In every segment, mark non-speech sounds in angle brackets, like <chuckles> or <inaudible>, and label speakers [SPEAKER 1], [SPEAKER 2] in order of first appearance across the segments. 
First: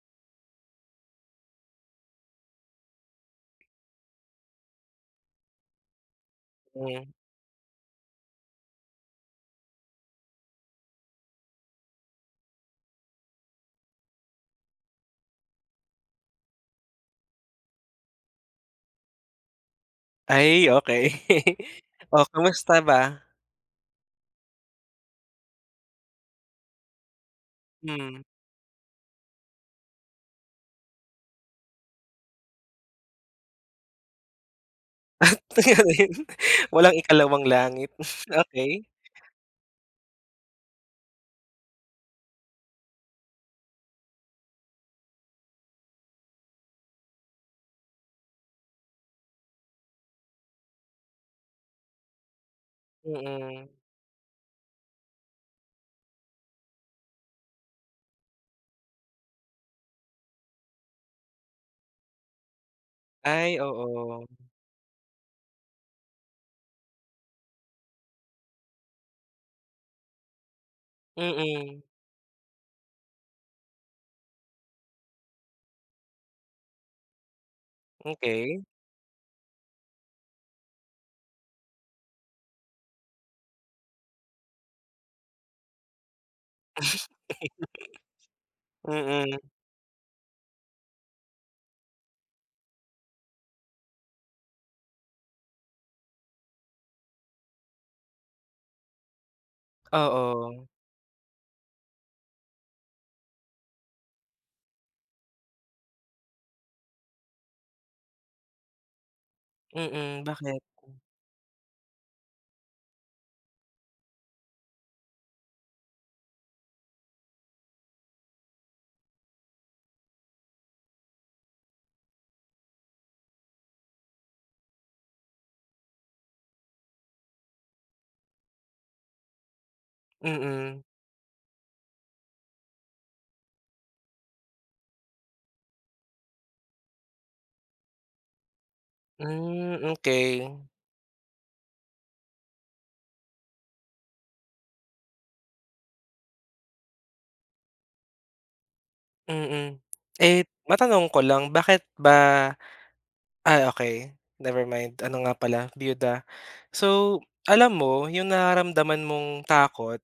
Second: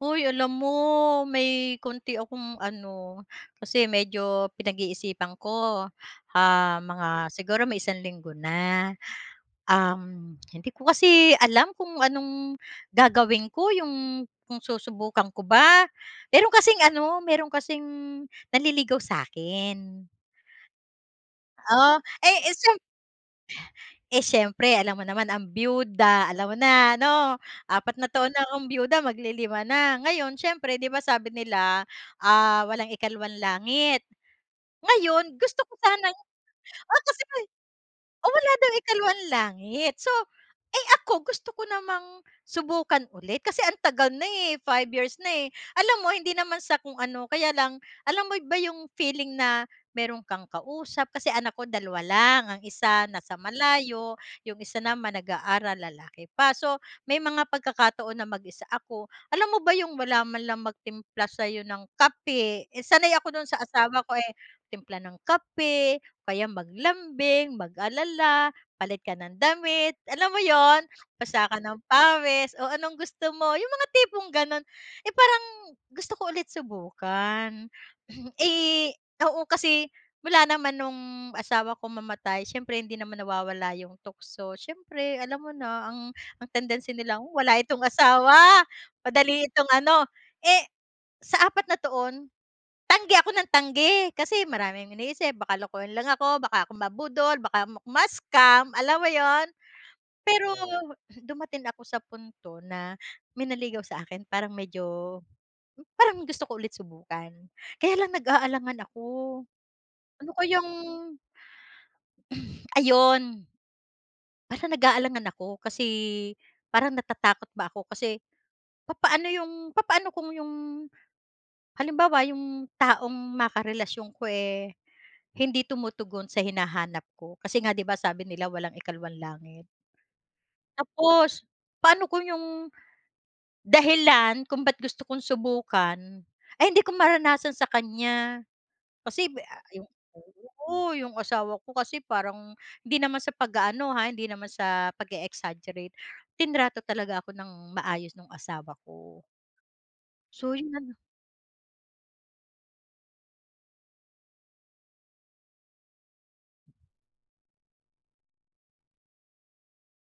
[SPEAKER 1] Hoy alam mo may konti akong ano, kasi medyo pinag-iisipan ko, ah, mga
[SPEAKER 2] Mm.
[SPEAKER 1] siguro may isang linggo na. Um, hindi ko kasi alam kung anong gagawin ko, yung kung susubukan ko ba. Meron kasing ano, meron kasing nanliligaw sa'kin.
[SPEAKER 2] Ay okey. <laughs>
[SPEAKER 1] Oh,
[SPEAKER 2] Oh,
[SPEAKER 1] ay eh
[SPEAKER 2] kumusta
[SPEAKER 1] siyemp
[SPEAKER 2] ba?
[SPEAKER 1] eh siyempre alam mo naman ang biyuda, alam mo na 'no. 4 na
[SPEAKER 2] Hmm.
[SPEAKER 1] taon na akong biyuda, mag li 5 na. Ngayon siyempre 'di ba sabi nila, ah, walang ikalawang langit,
[SPEAKER 2] Ah
[SPEAKER 1] ngayon gusto ko sanang,
[SPEAKER 2] <unintelligible> Walang
[SPEAKER 1] ah, kasi
[SPEAKER 2] ikalawang
[SPEAKER 1] ay,
[SPEAKER 2] langit.
[SPEAKER 1] oh
[SPEAKER 2] <chuckles>
[SPEAKER 1] wala daw
[SPEAKER 2] Okey.
[SPEAKER 1] ikalawang langit. So, eh ako gusto ko namang subukan uli' kasi ang tagal na eh, 5 years na eh. Alam mo hindi naman sa kung ano, kaya lang, alam mo ba yung feeling na meron kang kausap, kasi anak ko 2 lang, ang 1 nasa
[SPEAKER 2] Mm.
[SPEAKER 1] malayo, yung 1 naman nag-aaral, lalaki pa. So may mga pagkakataon na mag-isa ako, alam mo ba yung wala man lang magtimpla sayo ng kape, eh sanay ako dun sa
[SPEAKER 2] Ay,
[SPEAKER 1] asawa ko
[SPEAKER 2] oo.
[SPEAKER 1] eh, timpla ng kape o kaya maglambing, mag-alala, palit ka ng damit, alam mo yun. Basa ka ng
[SPEAKER 2] Mm.
[SPEAKER 1] pawis, "o anong gusto mo?" yung mga tipong ganon. Eh parang gusto ko ulit subukan.
[SPEAKER 2] Okey.
[SPEAKER 1] Eh oo, kasi mula naman nung asawa ko mamatay siyempre hindi naman nawawala 'yong tukso, siyempre alam mo na ang ang tendency
[SPEAKER 2] <laughs>
[SPEAKER 1] nila "wala itong asawa,
[SPEAKER 2] Mm.
[SPEAKER 1] madali itong ano" eh sa 4 na taon, tanggi ako nang tanggi. Kasi maraming iniisip, baka lokohin lang ako, baka ako mabudol, baka ma-scam, alam mo 'yon. Pero
[SPEAKER 2] Oo.
[SPEAKER 1] dumating ako sa punto na may nanligaw sa akin, parang medyo parang gusto ko ulit subukan. Kaya lang nag-aalangan ako,
[SPEAKER 2] Mm,
[SPEAKER 1] ano
[SPEAKER 2] bakit?
[SPEAKER 1] kayang <sighs> ayun. Parang nag-aalangan ako, kasi parang natatakot ba ako. Kasi papaano 'yong papaano kung 'yong, halimbawa yung taong makarelasyon ko eh, hindi tumutugon sa hinahanap ko. Kasi nga 'di ba sabi nila, walang ikalawang langit.
[SPEAKER 2] Mm.
[SPEAKER 1] Tapos paano kung yung dahilan kung ba't gusto kong subukan ay hindi ko maranasan sa kanya. Kasi bi ah
[SPEAKER 2] Hmm,
[SPEAKER 1] ah
[SPEAKER 2] okey.
[SPEAKER 1] oo, yung asawa ko kasi parang hindi naman sa pag-aano ha, hindi naman sa pag-e-exaggerate. Trinato talaga ako ng maayos nung asawa ko.
[SPEAKER 2] Mm. Eh
[SPEAKER 1] So yun ano.
[SPEAKER 2] matanong ko lang, bakit ba? Ah okey never mind, ano nga pala biyuda. So, alam mo yung nararamdaman mong takot,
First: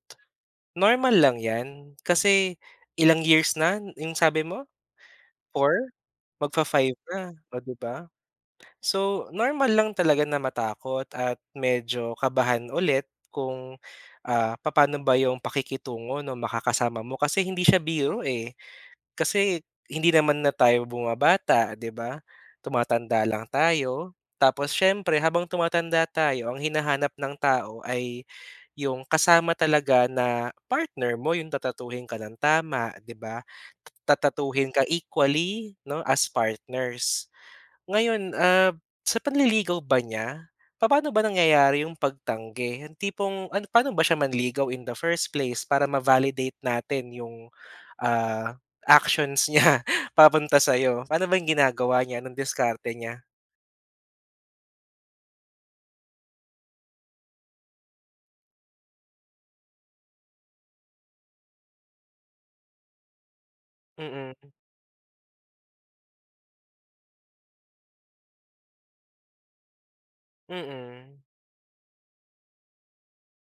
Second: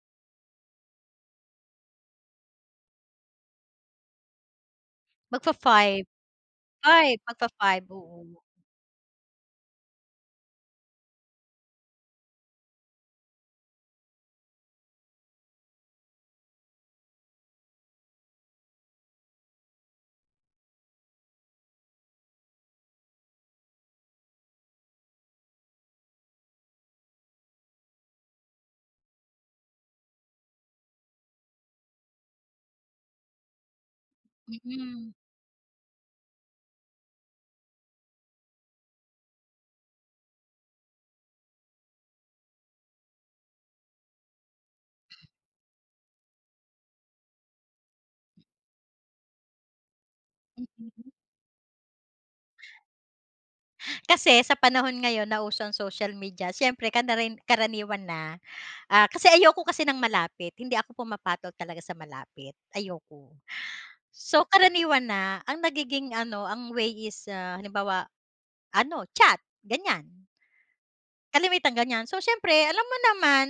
[SPEAKER 2] normal lang 'yan. Kasi ilang years na yung sabi mo? 4?
[SPEAKER 1] Mag-fa-five.
[SPEAKER 2] Mag-fa-five
[SPEAKER 1] 5.
[SPEAKER 2] na, o 'di
[SPEAKER 1] Mag-fa-five,
[SPEAKER 2] ba.
[SPEAKER 1] oo.
[SPEAKER 2] So normal lang talaga na matakot at medyo kabahan ulit, kung ah papa'no ba yung pakikitungo nung makakasama mo. Kasi hindi siya biro eh. Kasi hindi naman na tayo bumabata 'di ba, tumatanda lang tayo. Tapos siyempre habang tumatanda tayo ang hinahanap ng tao ay yung kasama talaga na partner mo, yung tatratuhin ka nang tama 'di ba, tatratuhin ka
[SPEAKER 1] Mm.
[SPEAKER 2] equally 'no, as partners. Ngayon ah sa panliligaw ba niya, papa'no ba nangyayari yung pagtanggi? Yung tipong ano pa'no ba siya manligaw in the first place, para ma-validate natin yung ah actions niya papunta sa'yo.
[SPEAKER 1] Mm.
[SPEAKER 2] Pa'no ba yung ginagawa niya, anong diskarte niya?
[SPEAKER 1] <breath> Kasi sa panahon ngayon na uso ang social media siyempre kanarin karaniwan na, ah kasi ayoko kasi ng malapit. Hindi ako pumapatol talaga sa malapit, ayoko.
[SPEAKER 2] Mm.
[SPEAKER 1] So karaniwan na, ang nagiging ano ang way is ah halimbawa, ano chat ganyan.
[SPEAKER 2] Mm.
[SPEAKER 1] Kalimitan ganyan, so siyempre alam mo naman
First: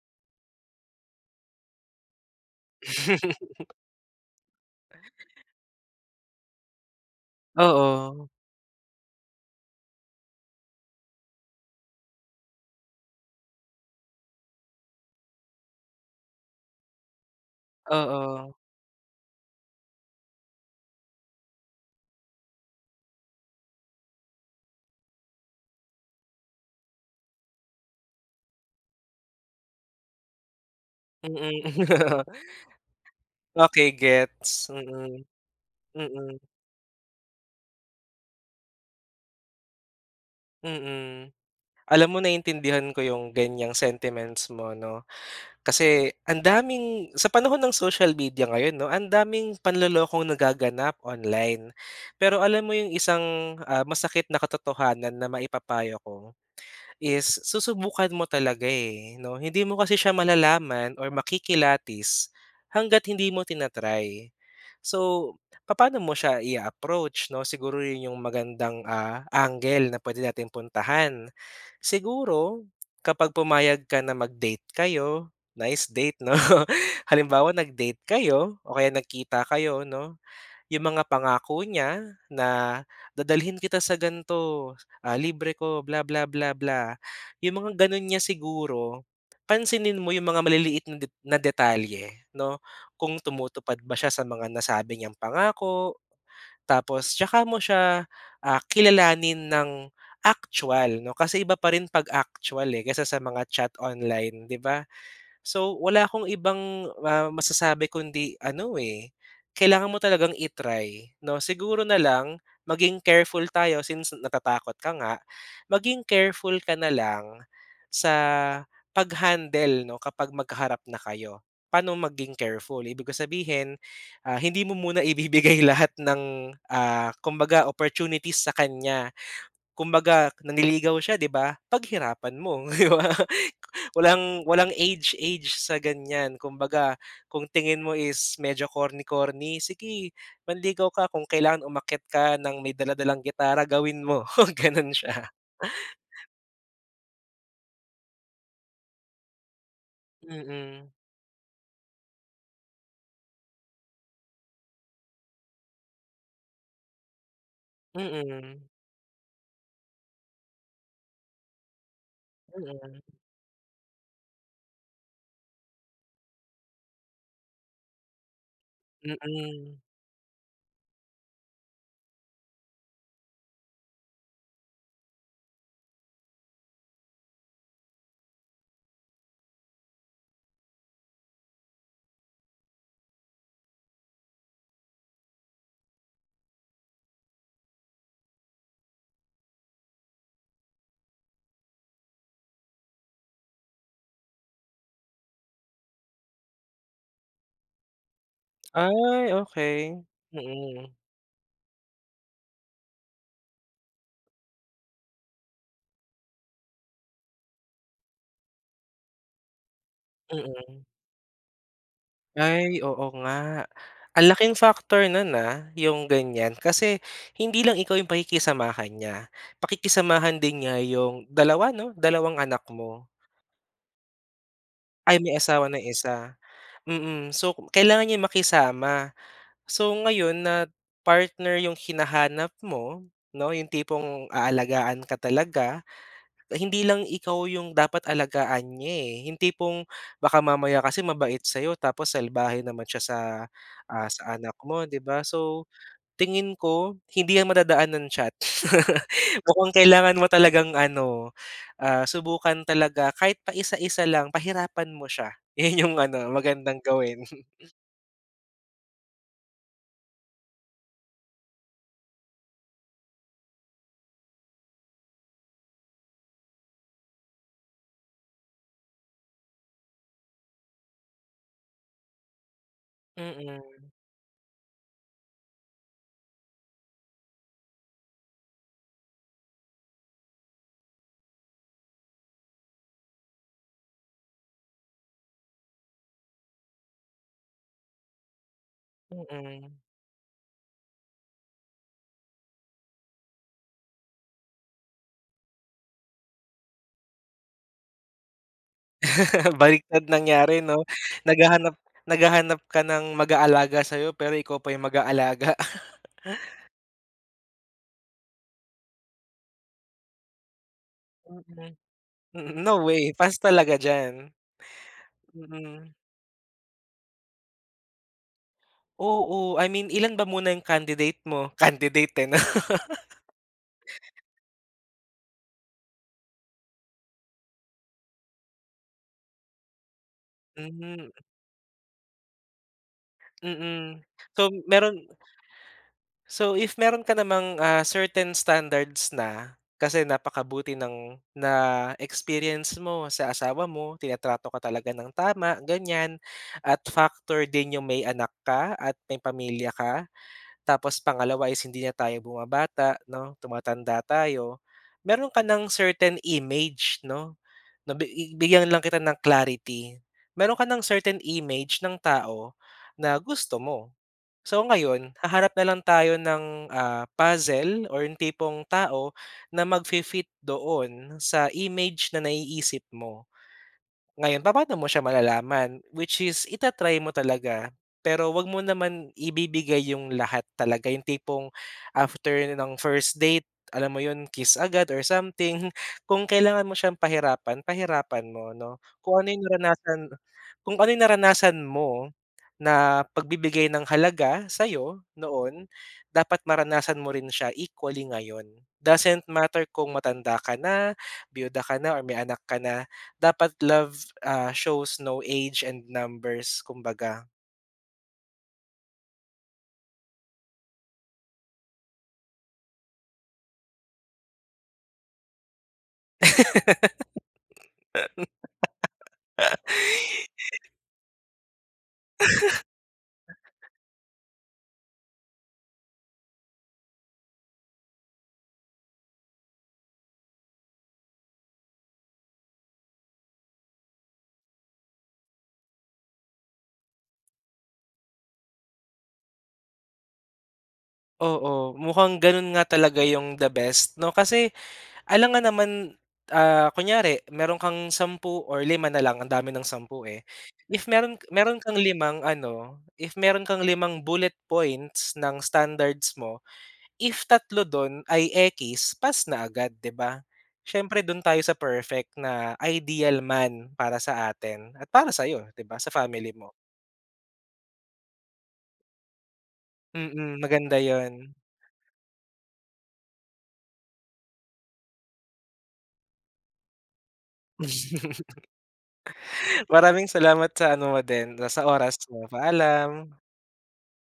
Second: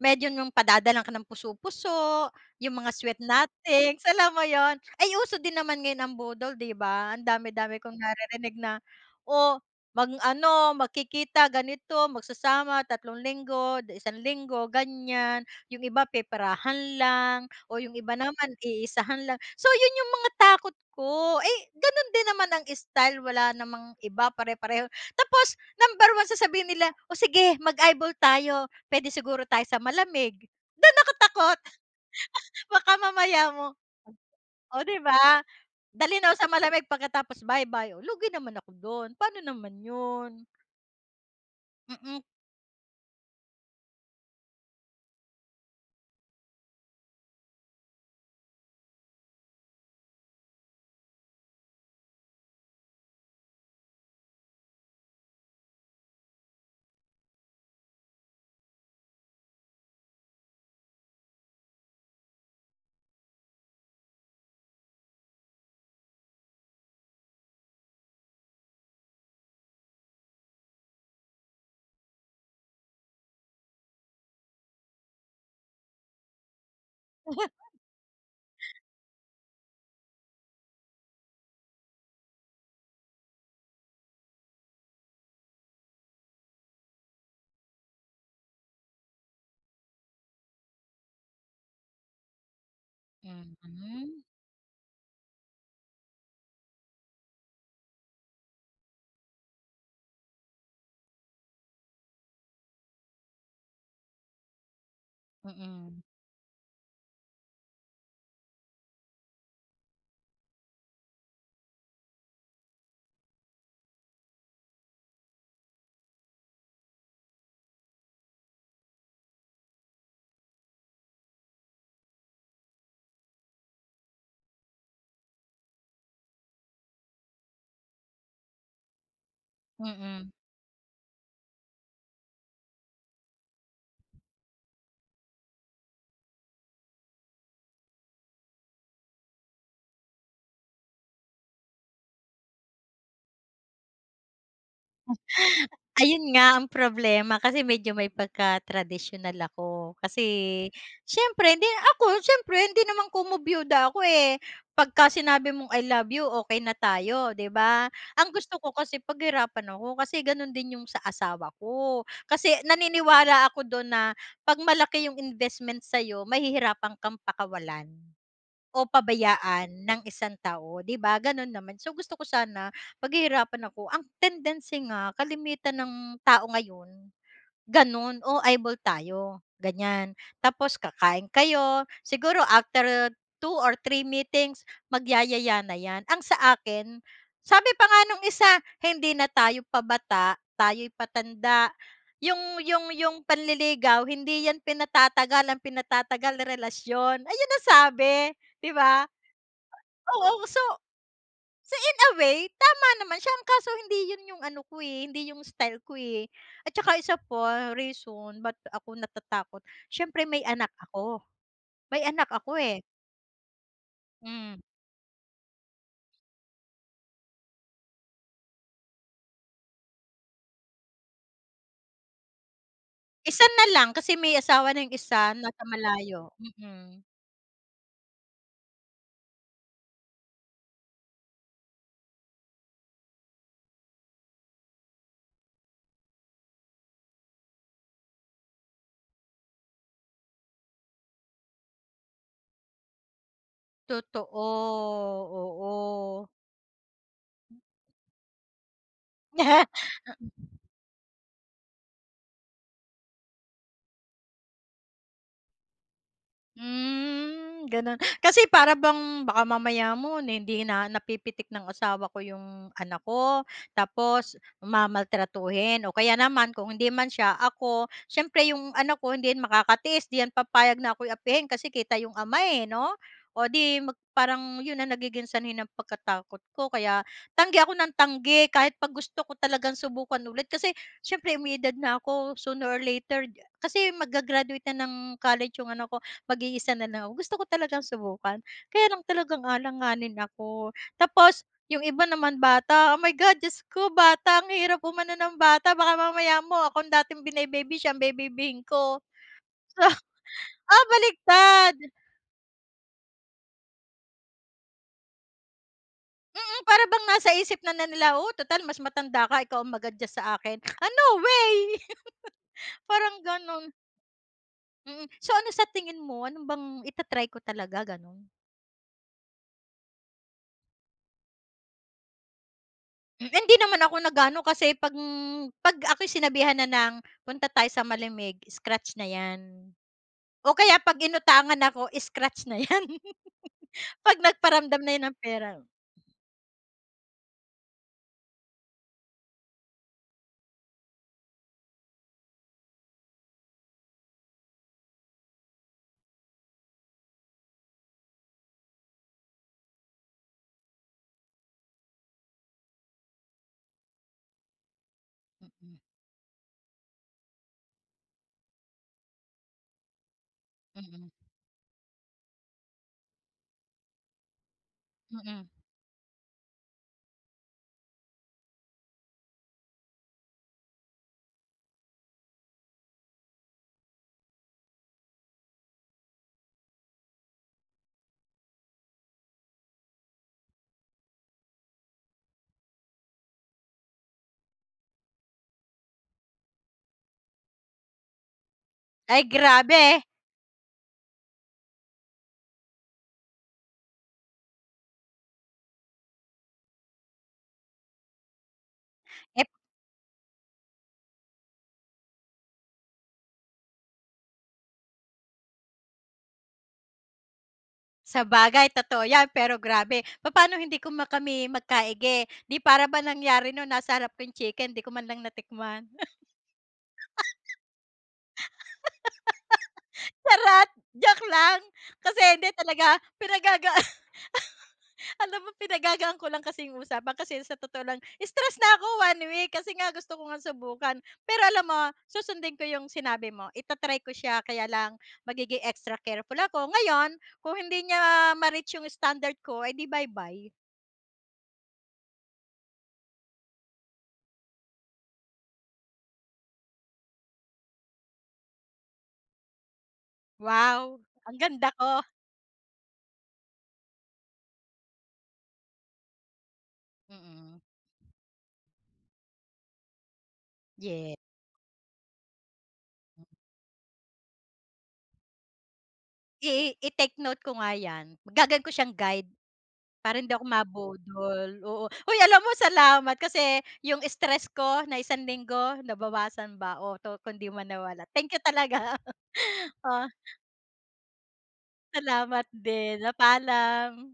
[SPEAKER 1] medyo yung padadalhan ka ng puso-puso, yung mga sweet
[SPEAKER 2] <laughs>
[SPEAKER 1] nothings, alam mo 'yon. Ay uso din naman ngayon ang budol 'di ba, ang dami-dami kong
[SPEAKER 2] Oo.
[SPEAKER 1] naririnig na oh mag-ano, magkikita ganito, magsasama tatlong linggo 'di isang linggo, ganyan. Yung iba peperahan lang, o yung iba
[SPEAKER 2] Oo.
[SPEAKER 1] naman iisahan lang. So yun yung mga takot ko, eh ganun din naman ang style, wala namang iba, pare-pareho. Tapos number one sasabihin nila, "o sige mag-eyeball tayo, puwede siguro tayo sa malamig," dun ako takot.
[SPEAKER 2] Mm.
[SPEAKER 1] <laughs> Baka
[SPEAKER 2] <laughs>
[SPEAKER 1] mamaya mo,
[SPEAKER 2] Okey gets.
[SPEAKER 1] oh 'di
[SPEAKER 2] Mm,
[SPEAKER 1] ba dalhin ako
[SPEAKER 2] mm.
[SPEAKER 1] sa malamig pagkatapos bye-bye. O lugi naman ako dun, pa'no naman yun.
[SPEAKER 2] Mm, alam mo
[SPEAKER 1] Mm.
[SPEAKER 2] naintindihan ko yung ganyang sentiments mo 'no. Kasi ang daming, sa panahon ng social media ngayon 'no, ang daming panlolokong nagaganap online. Pero alam mo yung isang ah masakit na katotohanan na maipapayo ko, is susubukan mo talaga eh 'no. Hindi mo kasi siya malalaman or makikilatis, hangga't hindi mo tina-try. So papa'no mo siya i-a-approach 'no, siguro yun yung magandang ah angle na pwede nating puntahan. Siguro kapag pumayag ka na mag-date kayo, nice date 'no halimbawa
[SPEAKER 1] <laughs>
[SPEAKER 2] nag-date kayo o kaya nagkita kayo 'no. Yung mga pangako niya na, dadalhin kita sa gan'to, ah libre ko, bla bla bla bla, yung mga ganun niya siguro, pansinin mo yung mga maliliit na na detalye 'no. Kung tumutupad ba siya
[SPEAKER 1] Mhm.
[SPEAKER 2] sa mga nasabi niyang pangako, tapos 'tsaka mo siya ah kilalanin ng actual 'no. Kasi iba pa rin 'pag actual eh, kaysa sa mga chat online 'di ba. So
[SPEAKER 1] Mm.
[SPEAKER 2] wala akong ibang ah masasabi kundi ano eh, kailangan mo talagang i-try 'no. Siguro na lang maging careful tayo since natatakot ka nga, maging careful ka na lang sa pag handle 'no kapag magkaharap na kayo. Pa'no maging careful? Ibig ko sabihin, ah hindi mo muna ibibigay lahat ng ah kumbaga opportunities sa kanya.
[SPEAKER 1] Mm.
[SPEAKER 2] Kumbaga nanliligaw siya 'di ba, paghirapan mo 'di ba. Walang walang age-age sa ganyan. Kumbaga kung tingin mo is medyo corny-corny, sige manligaw ka. Kung kailangan umakyat ka ng may dala-dalang gitara, gawin mo ganun siya.
[SPEAKER 1] Ayun nga ang problema, kasi medyo may pagka-tradisyonal ako. Kasi,
[SPEAKER 2] Mm.
[SPEAKER 1] siyempre 'di ako siyempre hindi naman komo biyuda ako eh, 'pagka sinabi mong "i love you" okey na tayo 'di ba. Ang gusto
[SPEAKER 2] Mm.
[SPEAKER 1] ko kasi paghirapan ako, kasi ganun din yung sa asawa ko. Kasi
[SPEAKER 2] Mm.
[SPEAKER 1] naniniwala ako dun na, 'pag malaki yung investment sa'yo mahihirapan kang pakawalan, o pabayaan
[SPEAKER 2] Mm.
[SPEAKER 1] ng isang tao, 'di ba ganun naman. So gusto ko sana paghihirapan ako, ang tendency nga kalimitan ng tao ngayon, ganun. "oh, eyeball tayo" ganyan, tapos kakain kayo, siguro after 2 or 3 meetings magyayaya na 'yan. Ang sa akin, sabi pa nga nung isa "Hindi na tayo pabata tayo'y patanda, yung yung yung panliligaw hindi 'yan pinatatagal ang pinatatagal relasyon" ayun ang sabi 'di ba.
[SPEAKER 2] Ay okey,
[SPEAKER 1] Oo so,
[SPEAKER 2] mm.
[SPEAKER 1] so in a way tama naman siya, kaso hindi yun yung ano ko eh hindi yung style ko eh, at saka isa pa reason ba't ako natatakot siyempre may anak
[SPEAKER 2] Mm.
[SPEAKER 1] ako, may anak ako eh.
[SPEAKER 2] Ay oo nga. Ang laking
[SPEAKER 1] Hmm.
[SPEAKER 2] factor nun ah, yung ganyan. Kasi hindi lang ikaw yung pakikisamahan niya, pakikisamahan din niya yung 2 'no dalawang anak mo.
[SPEAKER 1] Isa na lang kasi may asawa na yung
[SPEAKER 2] Ay
[SPEAKER 1] isa,
[SPEAKER 2] may
[SPEAKER 1] nasa
[SPEAKER 2] asawa na yung
[SPEAKER 1] malayo,
[SPEAKER 2] isa,
[SPEAKER 1] mm.
[SPEAKER 2] mm. So kailangan niyang makisama. So ngayon na partner yung hinahanap mo 'no, 'yong tipong aalagaan ka talaga. Hindi lang ikaw 'yong dapat alagaan niya eh, yung tipong baka mamaya kasi mabait sa'yo tapos salbahe naman siya sa ah
[SPEAKER 1] Totoo,
[SPEAKER 2] sa anak mo 'di ba. So
[SPEAKER 1] oo.
[SPEAKER 2] tingin ko, hindi yan madadaan ng chat. <laughs> Mukhang kailangan mo
[SPEAKER 1] <laughs>
[SPEAKER 2] talagang ano ah subukan talaga, kahit paisa-isa lang pahirapan mo siya. Yun yung ano, magandang gawin.
[SPEAKER 1] Hmm,
[SPEAKER 2] <chuckles>
[SPEAKER 1] gano'n. Kasi para bang baka mamaya mo na hindi na napipitik ng asawa ko 'yong anak ko, tapos mamaltratuhin. O kaya naman kung hindi man siya ako, siyempre 'yong anak ko hindi yan makakatiis, 'di 'yan papayag na ako'y apihin, kasi kita 'yong ama eh 'no. O di
[SPEAKER 2] Mm.
[SPEAKER 1] mag parang 'yon ang nagiging sanhi ng pagkatakot ko, kaya tanggi ako ng tanggi kahit 'pag gusto ko talagang subukan ulit. Kasi siyempre may edad na ako, sooner or later, kasi mag-ga-graduate na ng college yung anak ko, mag-iisa na lang ako, gusto ko talagang subukan kaya lang talagang
[SPEAKER 2] Mm.
[SPEAKER 1] alanganin ako. Tapos yung iba naman bata. Oh my God! Diyos ko bata, ang hirap umano ng bata, baka mamaya mo ako ang dating bine-baby siya ang bebaybihin ko.
[SPEAKER 2] <laughs> Baligtad
[SPEAKER 1] <laughs>
[SPEAKER 2] nangyari 'no.
[SPEAKER 1] Ah
[SPEAKER 2] Naghahanap
[SPEAKER 1] baligtad.
[SPEAKER 2] naghahanap ka ng mag-aalaga saiyo, pero ikaw pa yung mag-aalaga.
[SPEAKER 1] Mm,
[SPEAKER 2] <laughs>
[SPEAKER 1] para bang nasa isip na na nila, "oh, total mas matanda ka ikaw ang mag-adjust sa akin." Ah no way.
[SPEAKER 2] Mm, mm,
[SPEAKER 1] <laughs>
[SPEAKER 2] no way,
[SPEAKER 1] Parang
[SPEAKER 2] pass
[SPEAKER 1] ganun.
[SPEAKER 2] talaga diyan.
[SPEAKER 1] Mm. So ano sa
[SPEAKER 2] Mm.
[SPEAKER 1] tingin mo, ano bang, ita-try ko talaga ganun?
[SPEAKER 2] Oo. I mean, ilan ba muna yung candidate mo? Candidate, eh, 'no.
[SPEAKER 1] Hmm, hindi naman ako
[SPEAKER 2] <laughs>
[SPEAKER 1] nag-aano kasi 'pag 'pag ako'y sinabihan na ng punta tayo sa malamig, scratch na 'yan. O kaya 'pag
[SPEAKER 2] Mhm.
[SPEAKER 1] inutangan ako, scratch na 'yan. <laughs>
[SPEAKER 2] Mm,
[SPEAKER 1] 'Pag
[SPEAKER 2] so
[SPEAKER 1] nagparamdam na 'yan
[SPEAKER 2] meron
[SPEAKER 1] ng pera.
[SPEAKER 2] So, if meron ka namang, ah, certain standards na, kasi napakabuti ng na-experience mo sa asawa mo. Tinatrato ka talaga ng tama, ganiyan. At factor din yung may anak ka at may pamilya ka. Tapos pangalawa is hindi na tayo bumabata 'no, tumatanda tayo. Meron ka ng certain image 'no, nabi bigyan lang kita ng clarity, meron ka ng
[SPEAKER 1] Mm.
[SPEAKER 2] certain image ng tao na gusto mo. So ngayon,
[SPEAKER 1] Mm.
[SPEAKER 2] haharap na lang tayo ng, ah, puzzle or yung tipong tao na magfi-fit doon sa image na naiisip mo. Ngayon, papa'no mo siya malalaman? Which is ita-try mo talaga, pero huwag mo naman ibibigay yung lahat talaga, yung tipong after ng first date, alam mo 'yon, kiss agad or something. Kung kailangan mo siyang pahirapan, pahirapan mo 'no. Kung
[SPEAKER 1] Ay,
[SPEAKER 2] ano yung naranasan,
[SPEAKER 1] grabe!
[SPEAKER 2] kung ano yung naranasan mo na pagbibigay ng halaga sa'yo, noon. Dapat maranasan mo rin siya equally ngayon, doesn't
[SPEAKER 1] Et
[SPEAKER 2] matter kung matanda ka na, biyuda ka na or may anak ka na. Dapat love, ah, shows no age and numbers, kumbaga.
[SPEAKER 1] Sabagay, totoo 'yan, pero grabe! Papa'no hindi kuma kami magkaigi? 'Di para ba nangyari nun nasa harap ko 'yung chicken 'di ko man lang natikman. <laughs>
[SPEAKER 2] <laughs>
[SPEAKER 1] Charot. Joke lang. Kasi hindi
[SPEAKER 2] <laughs>
[SPEAKER 1] talaga, pinagagaan <laughs> alam mo, pinagagaan ko lang kasi 'yung usapan kasi sa totoo lang stress na 'ko 1 week kasi nga gusto ko ngang subukan. Pero alam mo, susundin ko yung sinabi mo, ita-try ko siya, kaya lang magiging extra careful ako. Ngayon, kung hindi niya ma-reach yung standard ko, eh, 'di bye-bye.
[SPEAKER 2] Oo. Mukhang gano'n nga talaga 'yong the best, 'no? Kasi alangan naman, ah, kunyari, meron kang 10 or lima na lang, ang dami ng 10, eh. If
[SPEAKER 1] Wow!
[SPEAKER 2] meron
[SPEAKER 1] Ang
[SPEAKER 2] meron
[SPEAKER 1] ganda
[SPEAKER 2] kang
[SPEAKER 1] ko.
[SPEAKER 2] limang ano, if meron kang limang bullet points ng standards mo, if
[SPEAKER 1] Mm.
[SPEAKER 2] 3 do'n ay ekis, pass na agad, 'di ba? Siyempre
[SPEAKER 1] Ye
[SPEAKER 2] do'n tayo sa perfect na ideal man para sa atin at para sa'yo, 'di ba, sa family mo.
[SPEAKER 1] I i-take note ko nga 'yan. Gagawin ko siyang guide. Para hindi
[SPEAKER 2] Mm.
[SPEAKER 1] ako
[SPEAKER 2] Maganda 'yun.
[SPEAKER 1] mabudol, oo. Hoy, alam mo, salamat kasi 'yong stress ko na isang linggo, nabawasan ba o 'to kung 'di man nawala. Thank you talaga. <laughs>
[SPEAKER 2] <laughs> Maraming
[SPEAKER 1] Oh.
[SPEAKER 2] salamat sa ano mo din, ah, sa oras mo.
[SPEAKER 1] Salamat din. Ah,
[SPEAKER 2] Paalam.
[SPEAKER 1] paalam.